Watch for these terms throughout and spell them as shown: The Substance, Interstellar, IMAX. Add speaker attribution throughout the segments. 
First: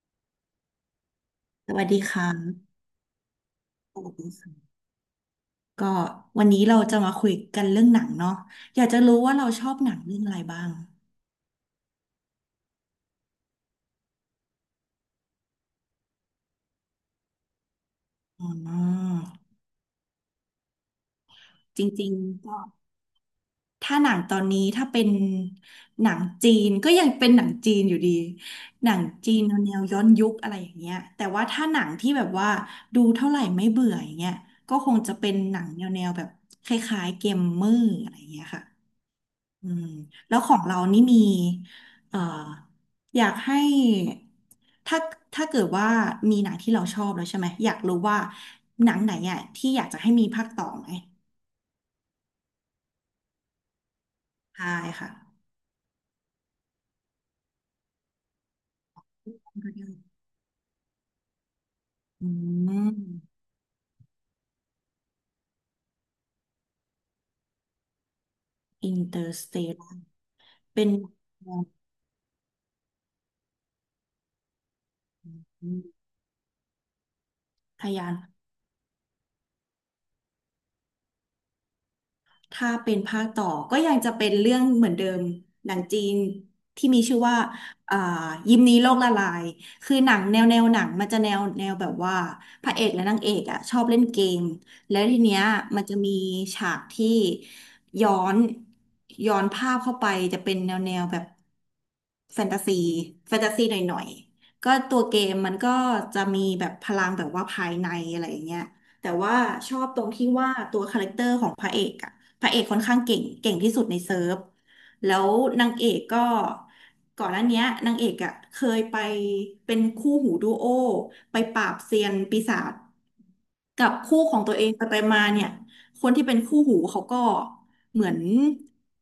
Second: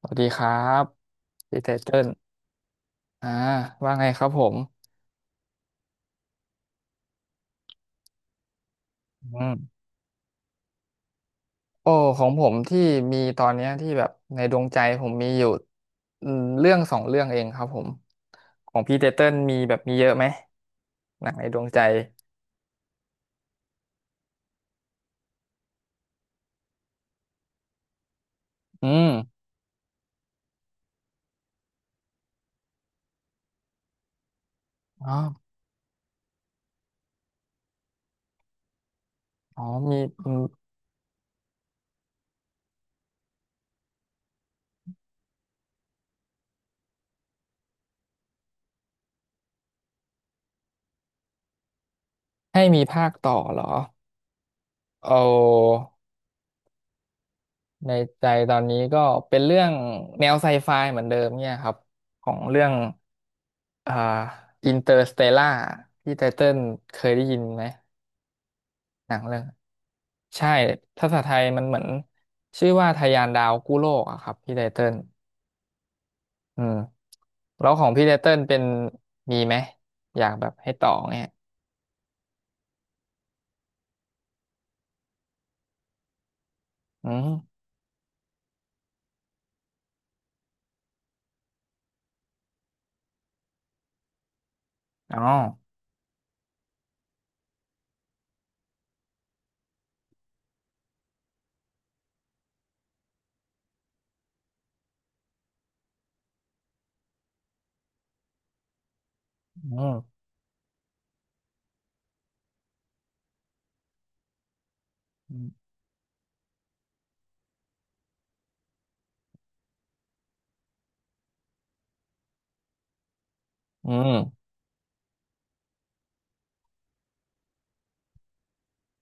Speaker 1: สวัสดีครับพี่ไต
Speaker 2: สวัสดี
Speaker 1: เติ้
Speaker 2: ค่ะ
Speaker 1: ลอ่าว่า
Speaker 2: ส
Speaker 1: ไง
Speaker 2: วัส
Speaker 1: ครั
Speaker 2: ดี
Speaker 1: บผม
Speaker 2: ค่ะก็วันนี้เราจะมาคุยกันเรื่องหนังเนาะอยากจะรู้ว่า
Speaker 1: อื
Speaker 2: เรา
Speaker 1: ม
Speaker 2: ชอบหนังเรื่องอะไรบ้าง
Speaker 1: โอ้ ของผมที่มีตอนเนี้ยที่แบบในดวงใจผมมีอยู่อืมเรื่องสองเรื่องเองครับผม
Speaker 2: อ๋
Speaker 1: ของพี่ไต
Speaker 2: อ
Speaker 1: เติ้ลมีแบบมีเยอะไหมหนังในดวงใจ
Speaker 2: จริงๆก็ถ้าหนังตอนนี้ถ้าเป็นหนังจีนก็ยังเป็นหนังจีนอยู่ดี
Speaker 1: อื
Speaker 2: หนังจี
Speaker 1: ม
Speaker 2: นแนวย้อนยุคอะไรอย่างเงี้ยแต่ว่าถ้าหนังที่แบบว่าดูเท่าไหร่ไม่เบื่ออย่างเงี้ยก็คง
Speaker 1: อ๋
Speaker 2: จะ
Speaker 1: อ
Speaker 2: เป็นหนังแนวแบบคล้ายๆเกมเมอร์อะไรอย่างเงี้ยค่ะ
Speaker 1: อ๋อ
Speaker 2: อืม
Speaker 1: มีอื
Speaker 2: แล้ว
Speaker 1: ม
Speaker 2: ของเรานี่มีเอ่ออยากให้ถ้าเกิดว่ามีหนังที่เราชอบแล้วใช่ไหมอยากรู้ว่าหนังไหนอ่ะที่อยากจะให้มีภาคต่อไหม
Speaker 1: ให้มีภาคต่อเหรอ
Speaker 2: ใช่
Speaker 1: เอ
Speaker 2: ค่ะ
Speaker 1: า ในใจตอนนี้ก็เป็นเรื่องแนวไซไฟเหมือนเดิมเนี่ยครับข
Speaker 2: อื
Speaker 1: องเรื่อง
Speaker 2: ม
Speaker 1: อ่าอินเตอร์สเตล่าที่ไตเติ้ลเคยได้ยินไหม
Speaker 2: อิน
Speaker 1: หนั
Speaker 2: เต
Speaker 1: ง
Speaker 2: อ
Speaker 1: เรื่
Speaker 2: ร์
Speaker 1: อง
Speaker 2: สเตล
Speaker 1: ใช่
Speaker 2: เป็น
Speaker 1: ภาษาไทยมันเหมือนชื่อว่าทะยานดาวกู้โลกอะครับพี่ไตเติ้ลอืมแล้วข
Speaker 2: พ
Speaker 1: องพี่
Speaker 2: ยา
Speaker 1: ไต
Speaker 2: น
Speaker 1: เติ้ลเป็นมีไหมอยากแบบให้ต่อเนี่ย
Speaker 2: ถ้าเป็นภาคต่อก็ยังจะเป็นเรื่องเหมือนเดิมหนังจีนที่มี
Speaker 1: อื
Speaker 2: ชื่อว่า
Speaker 1: ม
Speaker 2: อ่ายิมนี้โลกละลายคือหนังแนวหนังมันจะแนวแบบว่าพระเอกและนางเอกอ่ะชอบเล่นเกมแล้ว
Speaker 1: อ๋
Speaker 2: ที
Speaker 1: อ
Speaker 2: เนี้ยมันจะมีฉากที่ย้อนย้อนภาพเข้าไปจะเป็นแนวแบบแฟนตาซีแฟนตาซีหน่อยๆก็ตัวเกมมันก็จะมีแบบพลังแบบว่าภายในอะไรอย่างเงี้ย แต่ว่าช
Speaker 1: อื
Speaker 2: อบตรง
Speaker 1: ม
Speaker 2: ที่ว่าตัวคาแรคเตอร์ของพระเอกอะพระเอกค่อนข้างเก่งที่สุดในเซิร์ฟแล้ว
Speaker 1: อื
Speaker 2: นา
Speaker 1: ม
Speaker 2: งเอกก็ก่อนหน้าเนี้ยนางเอกอะเคยไปเป็นคู่หูดูโอไปปราบเซียนปีศาจกั
Speaker 1: อื
Speaker 2: บคู่ของ
Speaker 1: ม
Speaker 2: ตัวเองไปมาเนี่ยคนที่เป็นคู่หูเขาก็เหมือน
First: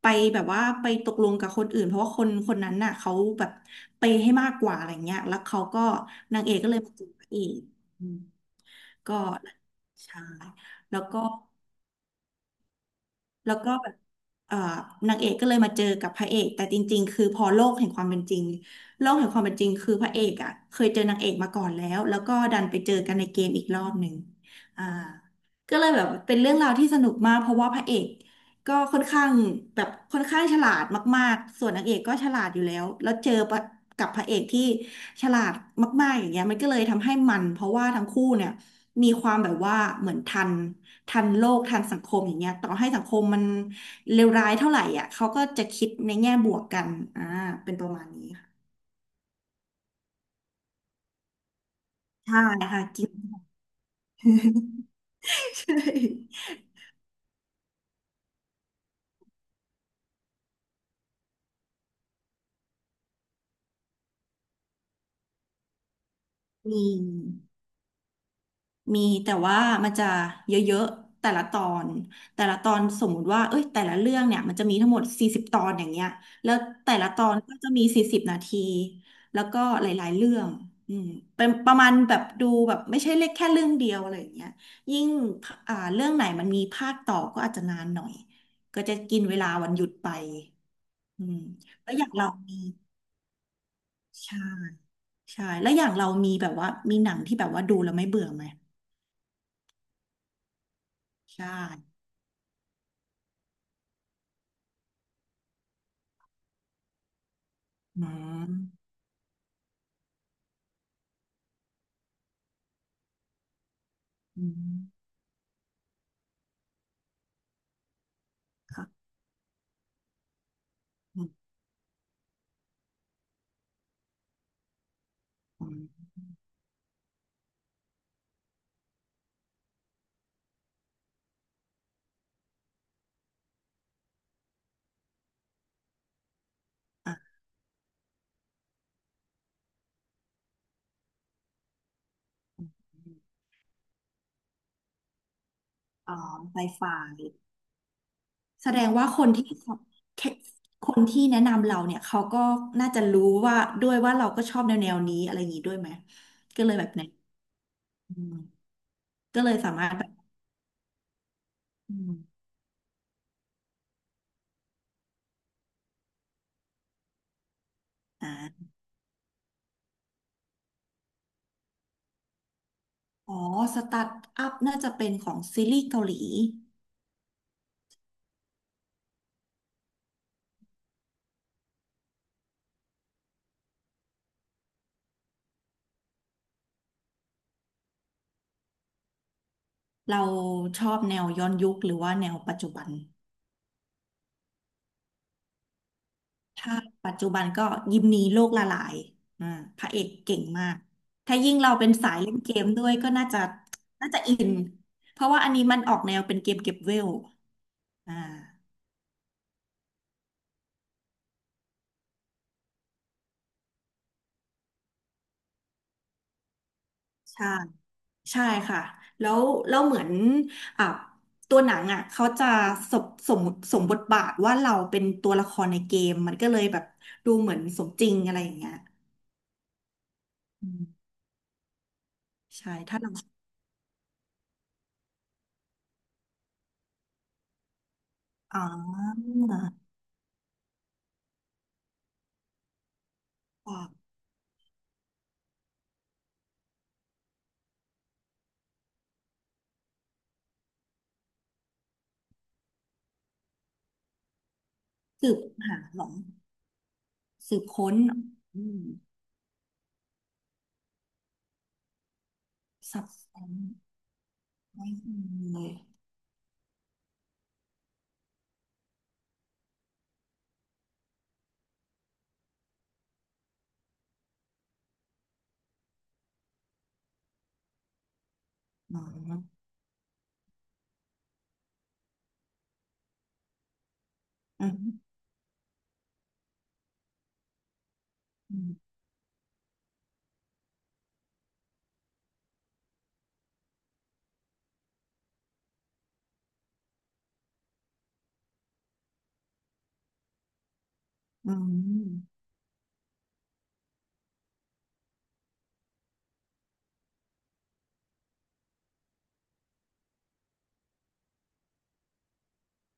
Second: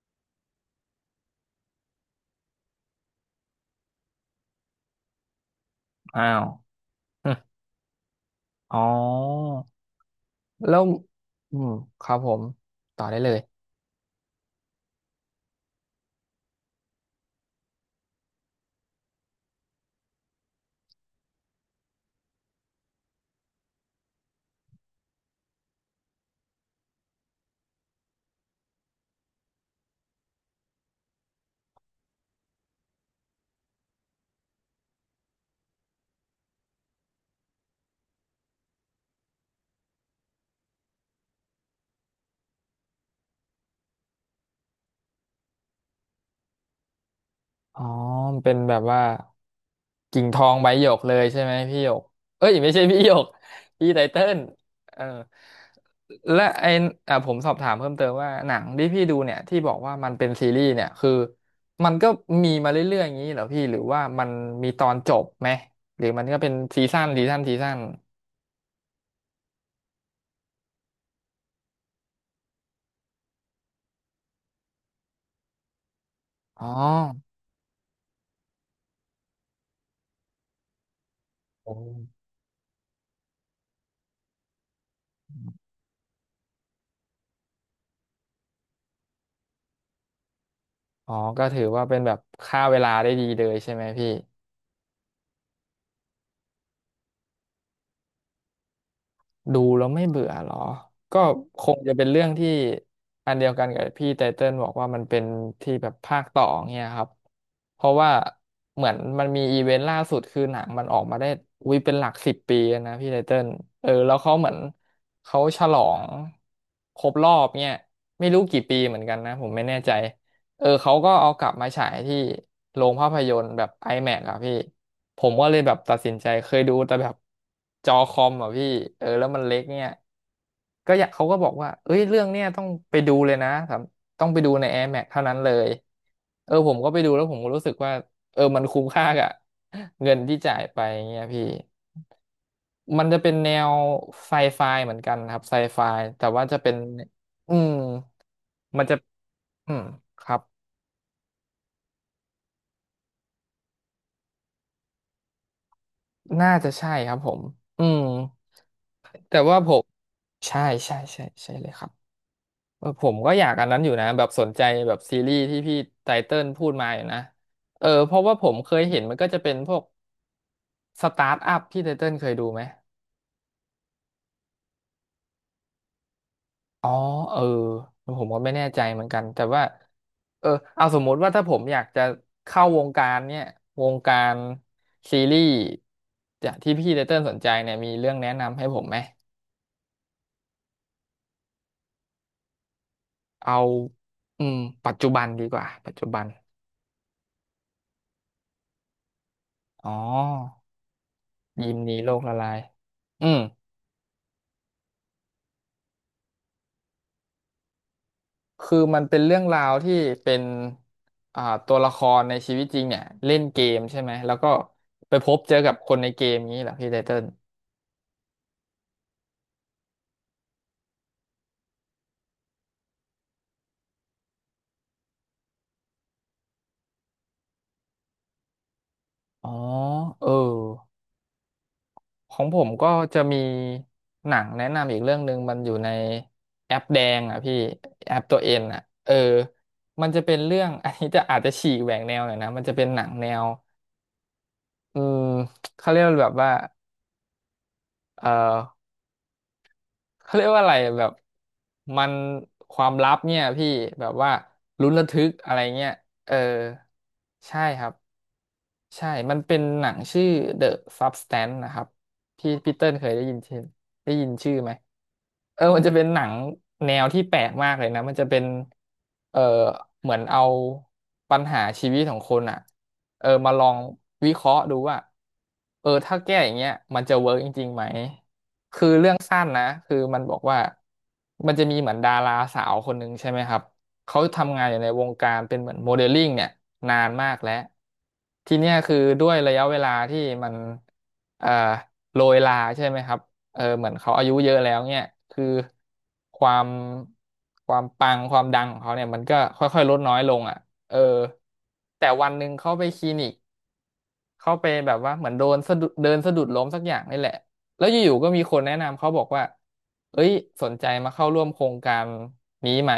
Speaker 2: ไปแบบว่าไปตกลงกับคนอื่นเพราะว่าคนคนนั้นน่ะเขาแบบไปย์ให้มากกว่าอะไรเงี้ยแล้วเขาก็
Speaker 1: อ้า
Speaker 2: นา
Speaker 1: ว
Speaker 2: งเอกก็เลยมาจูบพ
Speaker 1: อ
Speaker 2: ระ
Speaker 1: ม
Speaker 2: เอกอืม
Speaker 1: อ๋อ
Speaker 2: ก็ ใช่
Speaker 1: แล้ว
Speaker 2: แล้วก็
Speaker 1: อืมครับผมต่อได้เลย
Speaker 2: แล้วก็แบบเอ่อนางเอกก็เลยมาเจอกับพระเอกแต่จริงๆคือพอโลกแห่งความเป็นจริงโลกแห่งความเป็นจริงคือพระเอกอ่ะเคยเจอนางเอกมาก่อนแล้วแล้วก็ดันไปเจอกันในเกมอีกรอบหนึ่งอ่าก็เลยแบบเป็นเรื่องราวที่สนุกมากเพราะว่าพระเอกก็ค่อนข้างแบบค่อนข้างฉลาดมากๆส่วนนางเอกก็ฉลาดอยู่แล้วแล้วเจอปะกับพระเอกที่ฉลาดมากๆอย่างเงี้ยมันก็เลยทำให้มัน เพราะว่าทั้งคู่เนี่ยมีความแบบว่าเหมือนทันโลกทันสังคมอย่างเงี้ยต่อให้สังคมมันเลวร้ายเท่าไหร่อ่ะเขาก็จะคิดในแง่บวกกันอ่าเป็น
Speaker 1: อ๋อ
Speaker 2: ประมาณนี้
Speaker 1: มันเป็น
Speaker 2: ค่ะ
Speaker 1: แบบว่ากิ่งทองใบหยกเลยใช่ไหมพี่หยก
Speaker 2: ใช่
Speaker 1: เอ้ยไม่ใช่
Speaker 2: ค่ะ
Speaker 1: พี่
Speaker 2: จริ
Speaker 1: หย
Speaker 2: ง
Speaker 1: ก พี่ไตเติ้ลเออ
Speaker 2: ใช่
Speaker 1: และไออ่ะผมสอบถามเพิ่มเติมว่าหนังที่พี่ดูเนี่ยที่บอกว่ามันเป็นซีรีส์เนี่ยคือมันก็มีมาเรื่อยๆอย่างนี้เหรอพี่หรือว่ามันมีตอนจบไหมหรือมันก็เป็น
Speaker 2: มี
Speaker 1: ซีซั่นซีซั่นซีซั่น
Speaker 2: มีแต่ว่ามันจะเยอะๆแต่ละตอนสมมุติว่าเอ้ยแต่ละเรื่องเนี่ยมันจะมีทั้งหมด40 ตอนอย่างเงี้ยแล้ว
Speaker 1: อ๋อ
Speaker 2: แต่ละตอนก็จะมี40 นาทีแล้วก็หลายๆเรื่องอืมเป็นป
Speaker 1: โอ้
Speaker 2: ระมาณแบบดูแบบไม่ใช่เล็กแค่เรื่องเดียวอะไรอย่างเงี้ยยิ่งเรื่องไหนมันมีภาคต่อก็อาจจะนานหน่อยก็จะกินเวลาวันหยุดไป
Speaker 1: อ๋อ
Speaker 2: อืม
Speaker 1: ก็ถือว่า
Speaker 2: แล้ว
Speaker 1: เป็น
Speaker 2: อย่า
Speaker 1: แบ
Speaker 2: ง
Speaker 1: บ
Speaker 2: เรามี
Speaker 1: ฆ่าเวลาได้ดีเลยใช่ไหมพี่
Speaker 2: ใช่ใช่แล้วอย่างเรามีแบบว่ามีหนังที่แบบว่าดูแล้วไม่เบื่อไหม
Speaker 1: ดูแล้วไม่เบื่อเหรอก็
Speaker 2: ใช่
Speaker 1: คงจะเป็นเรื่องที่อันเดียวกันกับพี่ไตเติ้ลบอกว่ามันเป็นที่แบบภาคต่อเนี่ยครับเพราะ
Speaker 2: อื
Speaker 1: ว่า
Speaker 2: ม
Speaker 1: เหมือนมันมีอีเวนต์ล่าสุดคือหนังมันออกมาได้วิเป็นหลักสิบปีแล้วนะพี่ไตเติ้ลเออแล้วเขาเห
Speaker 2: อื
Speaker 1: มือน
Speaker 2: ม
Speaker 1: เขาฉลองครบรอบเนี่ยไม่รู้กี่ปีเหมื
Speaker 2: ค่ะ
Speaker 1: อนกันนะผมไม่แน่ใจเออเขาก็
Speaker 2: อืม
Speaker 1: เอากลับมาฉายที่โรงภาพยนตร์แบบ IMAX อะพี่ ผมก็เลย
Speaker 2: อื
Speaker 1: แบบตัด
Speaker 2: ม
Speaker 1: สินใจเคยดูแต่แบบจอคอมอ่ะพี่เออแล้วมันเล็กเนี่ยก็อยากเขาก็บอกว่าเอ้ยเรื่องเนี้ยต้องไปดูเลยนะสำต้องไปดูใน Air Max เท่านั้นเลยเออผมก็ไปดูแล้ว
Speaker 2: อ่ะ
Speaker 1: ผมก็รู้สึกว่าเออมันคุ้มค่ากับเงินที่จ่ายไปเงี้ยพี่มันจะเป็นแนวไซไฟเหมือนกันครับไซไฟ
Speaker 2: อ๋อ
Speaker 1: แต่ว่าจะ
Speaker 2: ไฟ
Speaker 1: เป็น
Speaker 2: ฟ้า
Speaker 1: อืม
Speaker 2: แสด
Speaker 1: มัน
Speaker 2: ง
Speaker 1: จะ
Speaker 2: ว่าคนที่
Speaker 1: อืม
Speaker 2: แค
Speaker 1: ครับ
Speaker 2: คนที่แนะนำเราเนี่ย เขาก็น่าจะรู้ว่าด้วยว่าเราก็ชอบแนวนี้อะไรอย่างนี้ด้วยไหม
Speaker 1: น่า
Speaker 2: ก็
Speaker 1: จะ
Speaker 2: เลยแบ
Speaker 1: ใช่
Speaker 2: บไหน
Speaker 1: ครับผมอืม
Speaker 2: อืม
Speaker 1: แต่
Speaker 2: ก็เลย
Speaker 1: ว่าผ
Speaker 2: สา
Speaker 1: ม
Speaker 2: มารถแบบ
Speaker 1: ใช่ใช่ใช่ใช่เลยครับ
Speaker 2: อืม
Speaker 1: เออผมก็อยากอันนั้นอยู่นะแบบสนใจแบบซีรีส์ที่พี่ไตเติ้ลพูดมาอยู่นะเออเพราะว่าผมเค
Speaker 2: อ่า
Speaker 1: ยเห็นมันก็จะเป็นพวกสตาร์ทอัพที่ไตเติ้ลเคยดูไหม
Speaker 2: อ๋อ สตาร์ทอัพน่าจะเป็นของซีรีส์เกาหลี
Speaker 1: อ๋อเออผมก็ไม่แน่ใจเหมือนกันแต่ว่าเออเอาสมมติว่าถ้าผมอยากจะเข้าวงการเนี่ยวงการซีรีส์จากที่พี่ไตเติ้ลสนใจเนี่ยมีเรื่องแนะนำให้ผมไหม
Speaker 2: เราชอบแนวย้อนยุคหรือว่าแนวปัจจุบัน
Speaker 1: เอาอืมปัจจุบันดีกว่าปัจจุบัน
Speaker 2: ถ้าปัจจุบันก็ยิมนีโลกละลายอ่าพ
Speaker 1: อ๋
Speaker 2: ระเอกเก่ง
Speaker 1: อ
Speaker 2: มากถ้ายิ่ง
Speaker 1: ยิ
Speaker 2: เรา
Speaker 1: ม
Speaker 2: เป็
Speaker 1: ห
Speaker 2: น
Speaker 1: นีโล
Speaker 2: สาย
Speaker 1: ก
Speaker 2: เล่
Speaker 1: ละ
Speaker 2: น
Speaker 1: ลา
Speaker 2: เก
Speaker 1: ย
Speaker 2: มด้วยก็
Speaker 1: อื
Speaker 2: น่า
Speaker 1: ม
Speaker 2: จะอินเพราะว่าอันนี้มันออกแนวเป็นเกมเก็บเวลอ่า
Speaker 1: คือมันเป็นเรื่องราวที่เป็นอ่าตัวละครในชีวิตจริงเนี่ยเล่นเกมใช่ไหมแล้วก็ไปพบเจอกับคนในเกมนี้เหรอพี่ไตเติ้ล
Speaker 2: ใช่ใช่ค่ะแล้วแล้วเหมือนอ่ะตัวหนังอ่ะเขาจะสมสมสมบทบาทว่าเราเป็นตัวละครในเกมมันก็เลยแบบดูเหมือนสมจริงอะไรอย่างเงี้ย
Speaker 1: อ๋อเออ
Speaker 2: อืม
Speaker 1: ของผม
Speaker 2: ใช่
Speaker 1: ก็
Speaker 2: ถ้าเรา
Speaker 1: จะมีหนังแนะนำอีกเรื่องหนึ่งมันอยู่ในแอปแดงอ่ะพี่แอปตัวเอ็
Speaker 2: อ๋
Speaker 1: นอ่ะ
Speaker 2: อ
Speaker 1: เออมันจะเป็นเรื่อง อันนี้จะอาจจะฉีกแหวกแนวหน่อยนะมันจะเป็นหนังแนว
Speaker 2: อ่ะ
Speaker 1: อืมเขาเรียกว่าแบบว่าเอ่อ เขาเรียกว่าอะไรแบบมันความลับเนี่ยพี่แบบว่าลุ้นระทึ
Speaker 2: สื
Speaker 1: ก
Speaker 2: บ
Speaker 1: อะไร
Speaker 2: หา
Speaker 1: เงี้ย
Speaker 2: หรอ
Speaker 1: เออ
Speaker 2: สื
Speaker 1: ใช่
Speaker 2: บ
Speaker 1: ครั
Speaker 2: ค้
Speaker 1: บ
Speaker 2: นอืม
Speaker 1: ใช่มันเป็นหนังชื่อ The Substance นะครับพี่พีเติ้ล
Speaker 2: สั
Speaker 1: เค
Speaker 2: บ
Speaker 1: ยได้
Speaker 2: แส
Speaker 1: ยิน
Speaker 2: ง
Speaker 1: ชื่อได้ยินชื่อไหม
Speaker 2: ไม่ม
Speaker 1: เออ
Speaker 2: ี
Speaker 1: มันจะเป็นหนังแนวที่แปลกมากเลยนะมันจะเป็นเออเหมือนเอาปัญหาชีวิตของคนอ่ะเออมาลองวิเคราะห์ดูว่าเออถ้าแก้อย่างเงี้ยมันจะเวิร์กจริงๆไหม
Speaker 2: หน
Speaker 1: รื่อง
Speaker 2: อ
Speaker 1: สั้นนะคือมันบอกว่ามันจะมีเหมือนดาราสาวคนหนึ่งใช่ไหมครับเขาทำงา
Speaker 2: อื
Speaker 1: นอยู่ในวง
Speaker 2: ม
Speaker 1: การเป็นเหมือนโมเดลลิ่งเนี่ยนานมากแล้วที
Speaker 2: อื
Speaker 1: เนี้ยคื
Speaker 2: ม
Speaker 1: อด้วยระยะเวลาที่มันเอ่อโรยลาใช่ไหมครับเออเหมือนเขาอายุเยอะแล้วเนี่ยคือความความปังความดังของเขาเนี่ยมันก็ค่อยๆลดน้อยลงอ่ะเออ
Speaker 2: อื
Speaker 1: แต่วั
Speaker 2: ม
Speaker 1: นหนึ่งเขาไปคลินิก เขาไปแบบว่าเหมือนโดนสะดุดเดินสะดุดล้มสักอย่างนี่แหละแล้วอยู่ๆก็มีคนแนะนำเขาบอกว่าเอ้ยสนใจมาเข้าร่วมโครงการนี้ไหม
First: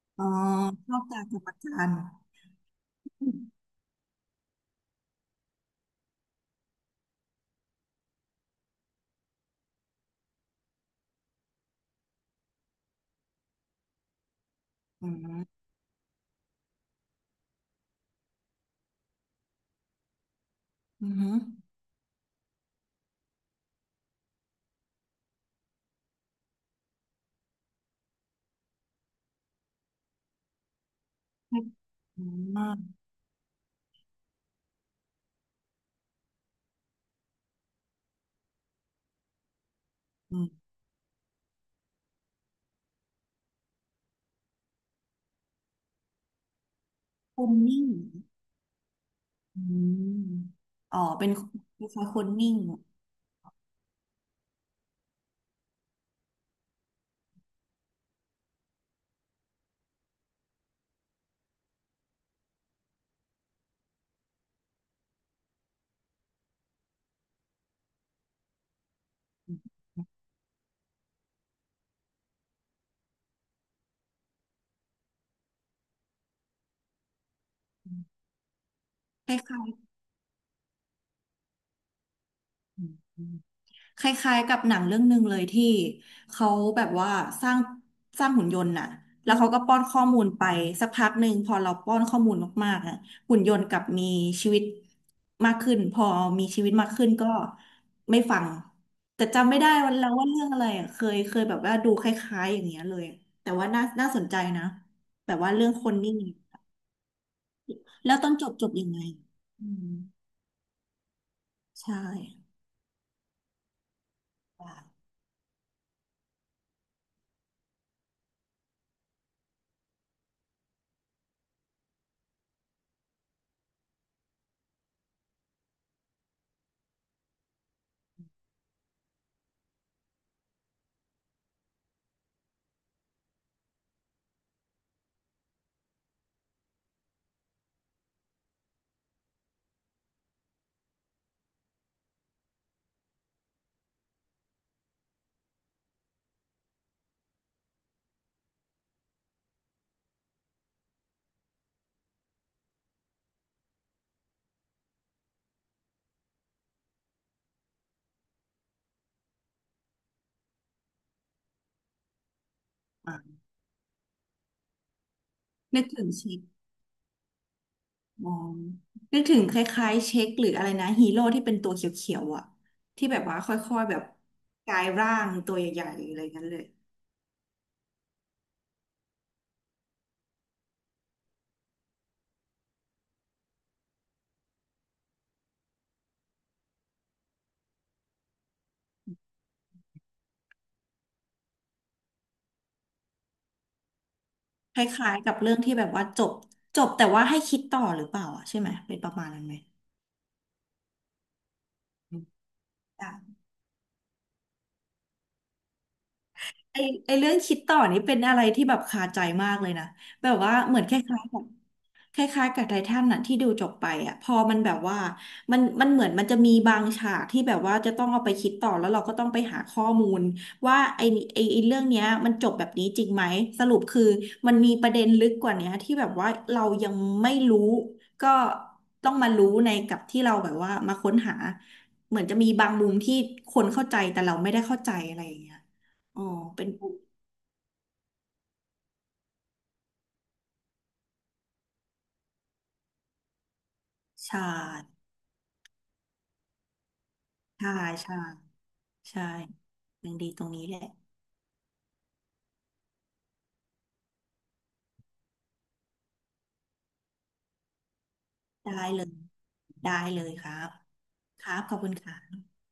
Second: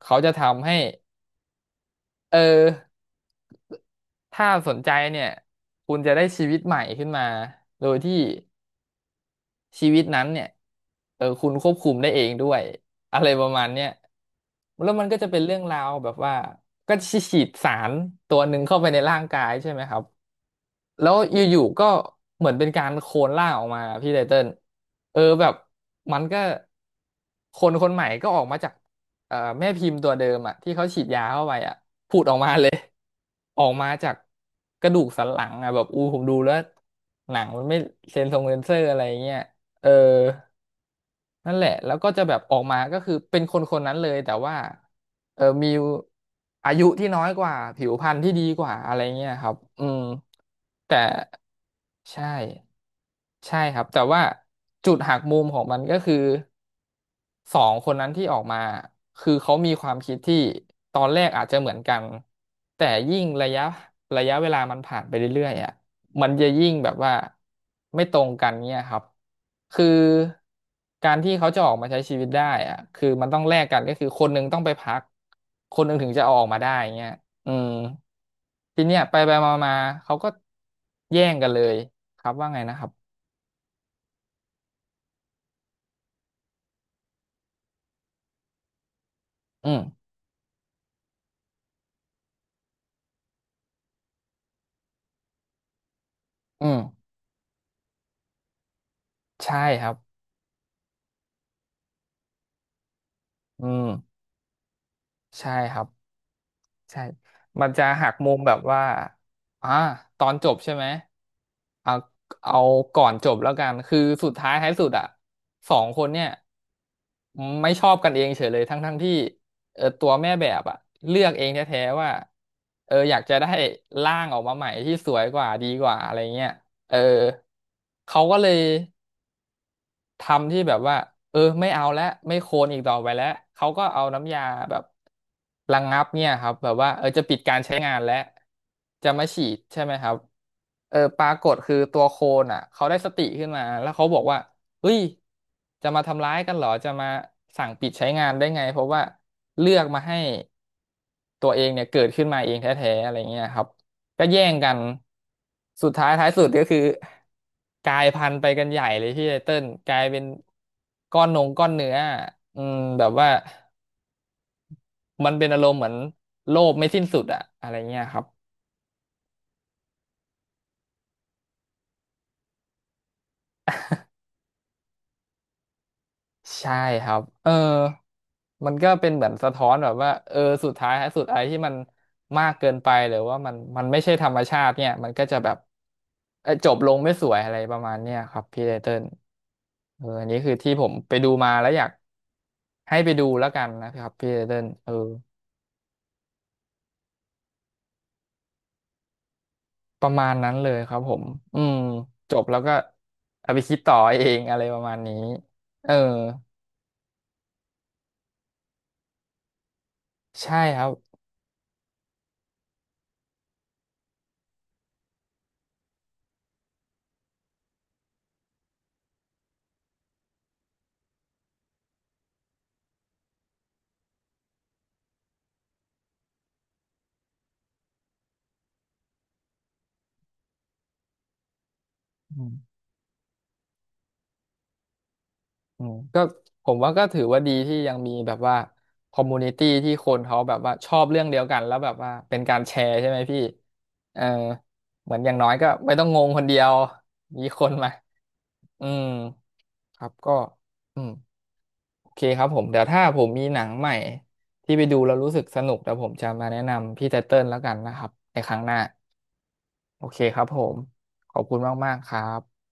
Speaker 1: เขา
Speaker 2: อ๋อ
Speaker 1: จะทำให้
Speaker 2: ชอบการประการ
Speaker 1: เออ
Speaker 2: อืม
Speaker 1: ถ้าสนใจเนี่ยคุณจะได้ชีวิตใหม่ขึ้นมา โดยที่ชีวิตนั้นเนี่ยคุณควบคุมได้เองด้วยอะไรประมาณเนี้ยแล้วมัน
Speaker 2: อื
Speaker 1: ก็จะเป็น
Speaker 2: ม
Speaker 1: เรื่องราวแบบว่าก็ฉีดสารตัวหนึ่งเข้าไปในร่างกายใช่ไหมครับ
Speaker 2: อื
Speaker 1: แล้ว
Speaker 2: ม
Speaker 1: อยู่ๆก็เหมือนเป็นการโคลนร่างออกมาพี่ไตเติ้ลเออแบบมันก็คนคนใหม่ก็ออกมาจากแม่พิมพ์ตัวเดิมอ่ะที่เขาฉีดยาเข้าไป
Speaker 2: อืม
Speaker 1: อ่ะผุ
Speaker 2: อื
Speaker 1: ดออกมาเลย
Speaker 2: ม
Speaker 1: ออกมาจากกระดูกสันหลังอ่ะแบบอูผมดูแล้วหนังมันไม่เซนเซอร์อะไรเงี้ยเออ
Speaker 2: อืม
Speaker 1: นั่นแหละ แล้วก็จะแบบออกมาก็คือเป็นคนคนนั้นเลย แต่ว่าเออมีอายุที่น้อย
Speaker 2: ค
Speaker 1: ก
Speaker 2: น
Speaker 1: ว่า
Speaker 2: นิ่
Speaker 1: ผิ
Speaker 2: ง
Speaker 1: วพรรณที่ดีกว่าอะไรเงี้ยครับ
Speaker 2: อื
Speaker 1: อืม
Speaker 2: ม
Speaker 1: แต่
Speaker 2: อ๋อเป็นคล้ายๆค
Speaker 1: ใช่
Speaker 2: นนิ่งอ่ะ
Speaker 1: ใช่ครับ แต่ว่าจุดหักมุมของมันก็คือ สองคนนั้นที่ออกมาคือเขามีความคิดที่ตอนแรกอาจจะเหมือนกันแต่ยิ่งระยะเวลามันผ่านไปเรื่อยๆอ่ะมันจะยิ่งแบบว่าไม่ตรงกันเนี่ยครับคือการที่เขาจะออกมาใช้ชีวิตได้อ่ะคือมันต้องแลกกันก็คือคนหนึ่งต้องไปพักคนหนึ่งถึงจะเอาออกมาได้เงี้ยอืมทีเนี้ยไป
Speaker 2: ค
Speaker 1: ไปมา
Speaker 2: ล้าย
Speaker 1: มาเขาก็แย่งกันเลยครับว่าไงนะครับ
Speaker 2: ๆ คล้ายๆกับหนังเรื่องหนึ่งเลยที่เขาแบบว่าสร้างหุ่นยนต์น่ะแล้วเขาก็
Speaker 1: อื
Speaker 2: ป้อ
Speaker 1: ม
Speaker 2: นข้อมูลไปสักพักหนึ่งพอเราป้อนข้อมูลมากๆอ่ะหุ่นยนต์กลับมีชีวิตมากขึ้นพอมีชี
Speaker 1: อื
Speaker 2: วิตมาก
Speaker 1: ม
Speaker 2: ขึ้นก็ไม่ฟังแต่จำไม่
Speaker 1: ใช่
Speaker 2: ได้
Speaker 1: ค
Speaker 2: วั
Speaker 1: รั
Speaker 2: น
Speaker 1: บ
Speaker 2: แล้วว่าเรื่องอะไรอ่ะเคยแบบว่าดูคล้ายๆอย่างเงี้ยเลยแต่
Speaker 1: อื
Speaker 2: ว่า
Speaker 1: ม
Speaker 2: น่าสนใจนะแบบว่า
Speaker 1: ใช่
Speaker 2: เรื่อง
Speaker 1: ครั
Speaker 2: ค
Speaker 1: บ
Speaker 2: นนี่
Speaker 1: ใช่มันจะหัก
Speaker 2: แล้วตอ
Speaker 1: มุ
Speaker 2: น
Speaker 1: ม
Speaker 2: จ
Speaker 1: แบ
Speaker 2: บ
Speaker 1: บ
Speaker 2: จบ
Speaker 1: ว่า
Speaker 2: ยังไงอื
Speaker 1: อ่า
Speaker 2: ม
Speaker 1: ตอนจบใช่ไหมเอา
Speaker 2: ใช่
Speaker 1: เอาก่อนจบแล้วกันคือสุดท้ายท้าย
Speaker 2: ่า
Speaker 1: สุดอ่ะสองคนเนี่ยไม่ชอบกันเองเลยทั้งที่ตัวแม่แบบอ่ะเลือกเองแท้ๆว่าเอออยากจะได้ร่างออกมาใหม่ที่สวยกว่าดีกว่าอะไรเงี้ยเออเขาก็เลย ทำที่แบบว่าเออไม่เอาแล้วไม่โคลนอีกต่อไปแล้วเขาก็เอาน้ำยาแบบระงับเนี่ยครับแบบว่าเออจะปิดการใช้งานแล้วจะมาฉีดใช่ไหมครับเออปรากฏคือตัวโคลนอ่ะเขาได้สติขึ้นมาแล้วเขาบอกว่าเฮ้ยจะมาทำร้ายกันเหรอจะมาสั่งปิดใช้งานได้ไงเพราะว่าเลือกมาให้ตัวเองเนี่ยเกิดขึ้นมาเองแท้ๆอะไรเงี้ยครับ ก็แย่งกัน สุดท้ายท้ายสุดก็คือกลายพันธุ์ไปกันใหญ่เลยพี่ไตเติ้ลกลายเป็นก้อนเนื้ออืมแบบว่ามันเป็นอารมณ์
Speaker 2: นึ
Speaker 1: เห
Speaker 2: ก
Speaker 1: มือน
Speaker 2: ถึงชี
Speaker 1: โลภไม่สิ้นสุดอะอะไรเงี้ยครับ
Speaker 2: อ๋อนึกถึงคล้ายๆเช็คหรืออะไรนะฮีโร่ที่เป็นตัวเขียวๆอ่ะที่แบบว่าค่อยๆแบบกลายร่างตัวใหญ่ๆอะไรเงี้ยเลย
Speaker 1: ใช่ครับเออมันก็เป็นเหมือนสะท้อนแบบว่าเออสุดท้ายทสุดไอ้ที่มันมากเกินไปหรือว่ามันไม่ใช่ธรรมชาติเนี่ยมันก็จะแบบเอ่อจบลงไม่สวยอะไรประมาณเนี้ยครับพี่ไตเติ้ลเอออันนี้คือที่ผมไปดูมาแล้วอยากให้ไปดูแล้วกันนะครับพี่ไตเติ้ล
Speaker 2: ค
Speaker 1: เออ
Speaker 2: ล้ายๆกับเรื่องที่แบบว่าจบแต่ว่าให้คิดต่อหรือเปล่าอ่ะใช่ไหมเป็นประมาณนั้นไหม
Speaker 1: ประมาณนั้นเลยครับผมอืมจบแล้วก็
Speaker 2: อ่ะ
Speaker 1: เอาไปคิดต่อเองอะไรประมาณนี้เออ
Speaker 2: ได้ไอเรื่องคิดต่อนี่เป็นอะไรที่แบบคาใจมากเลยนะแบบว่า
Speaker 1: ใช่
Speaker 2: เห
Speaker 1: ค
Speaker 2: มือน
Speaker 1: รั
Speaker 2: ค
Speaker 1: บ
Speaker 2: ล้ายๆกับ คล้ายๆกับไททันน่ะที่ดูจบไปอ่ะพอมันแบบว่ามันเหมือนมันจะมีบางฉากที่แบบว่าจะต้องเอาไปคิดต่อแล้วเราก็ต้องไปหาข้อมูลว่าไอ้เรื่องเนี้ยมันจบแบบนี้จริงไหมสรุปคือมันมีประเด็นลึกกว่าเนี้ยที่แบบว่าเรายังไม่รู้ก็ต้องมารู้ในกับที่เราแบบว่ามาค้นหาเหมือนจะมีบางมุมที่คนเข้าใจแต่เราไม่ได้เข้าใจอะไรอย่างเงี้ย
Speaker 1: อืม
Speaker 2: อ๋
Speaker 1: ก็
Speaker 2: อเป็
Speaker 1: ผ
Speaker 2: น
Speaker 1: ม
Speaker 2: ปุ่
Speaker 1: ว่า
Speaker 2: ม
Speaker 1: ก็ถือว่าดีที่ยังมีแบบว่าคอมมูนิตี้ที่คนเขาแบบว่าชอบเรื่องเดียวกันแล้วแบบว่าเป็นการแชร์ใช่ไหมพี่เออ
Speaker 2: ใช่
Speaker 1: เหมือนอย่างน้อยก็ไม่ต้องงงคนเดียวมีค
Speaker 2: ใช่
Speaker 1: นมา
Speaker 2: ใช่
Speaker 1: อืม
Speaker 2: ใช่
Speaker 1: ครั
Speaker 2: ยั
Speaker 1: บ
Speaker 2: งดี
Speaker 1: ก็
Speaker 2: ตรงนี้แหละ
Speaker 1: อืมโอเคครับผมเดี๋ยวถ้าผมมีหนังใหม่ที่ไปดูแล้วรู้สึกสนุกเดี๋ยวผมจะมาแนะนำพี่ไตเติ้ลแล้วกันนะครับในครั้งห
Speaker 2: ได้
Speaker 1: น้า
Speaker 2: เลยได้
Speaker 1: โอเค
Speaker 2: เลย
Speaker 1: ค
Speaker 2: ค
Speaker 1: รับ
Speaker 2: รั
Speaker 1: ผ
Speaker 2: บ
Speaker 1: มขอบ
Speaker 2: ครั
Speaker 1: คุณ
Speaker 2: บขอบคุ
Speaker 1: มา
Speaker 2: ณ
Speaker 1: กๆค
Speaker 2: ค่ะ
Speaker 1: รับ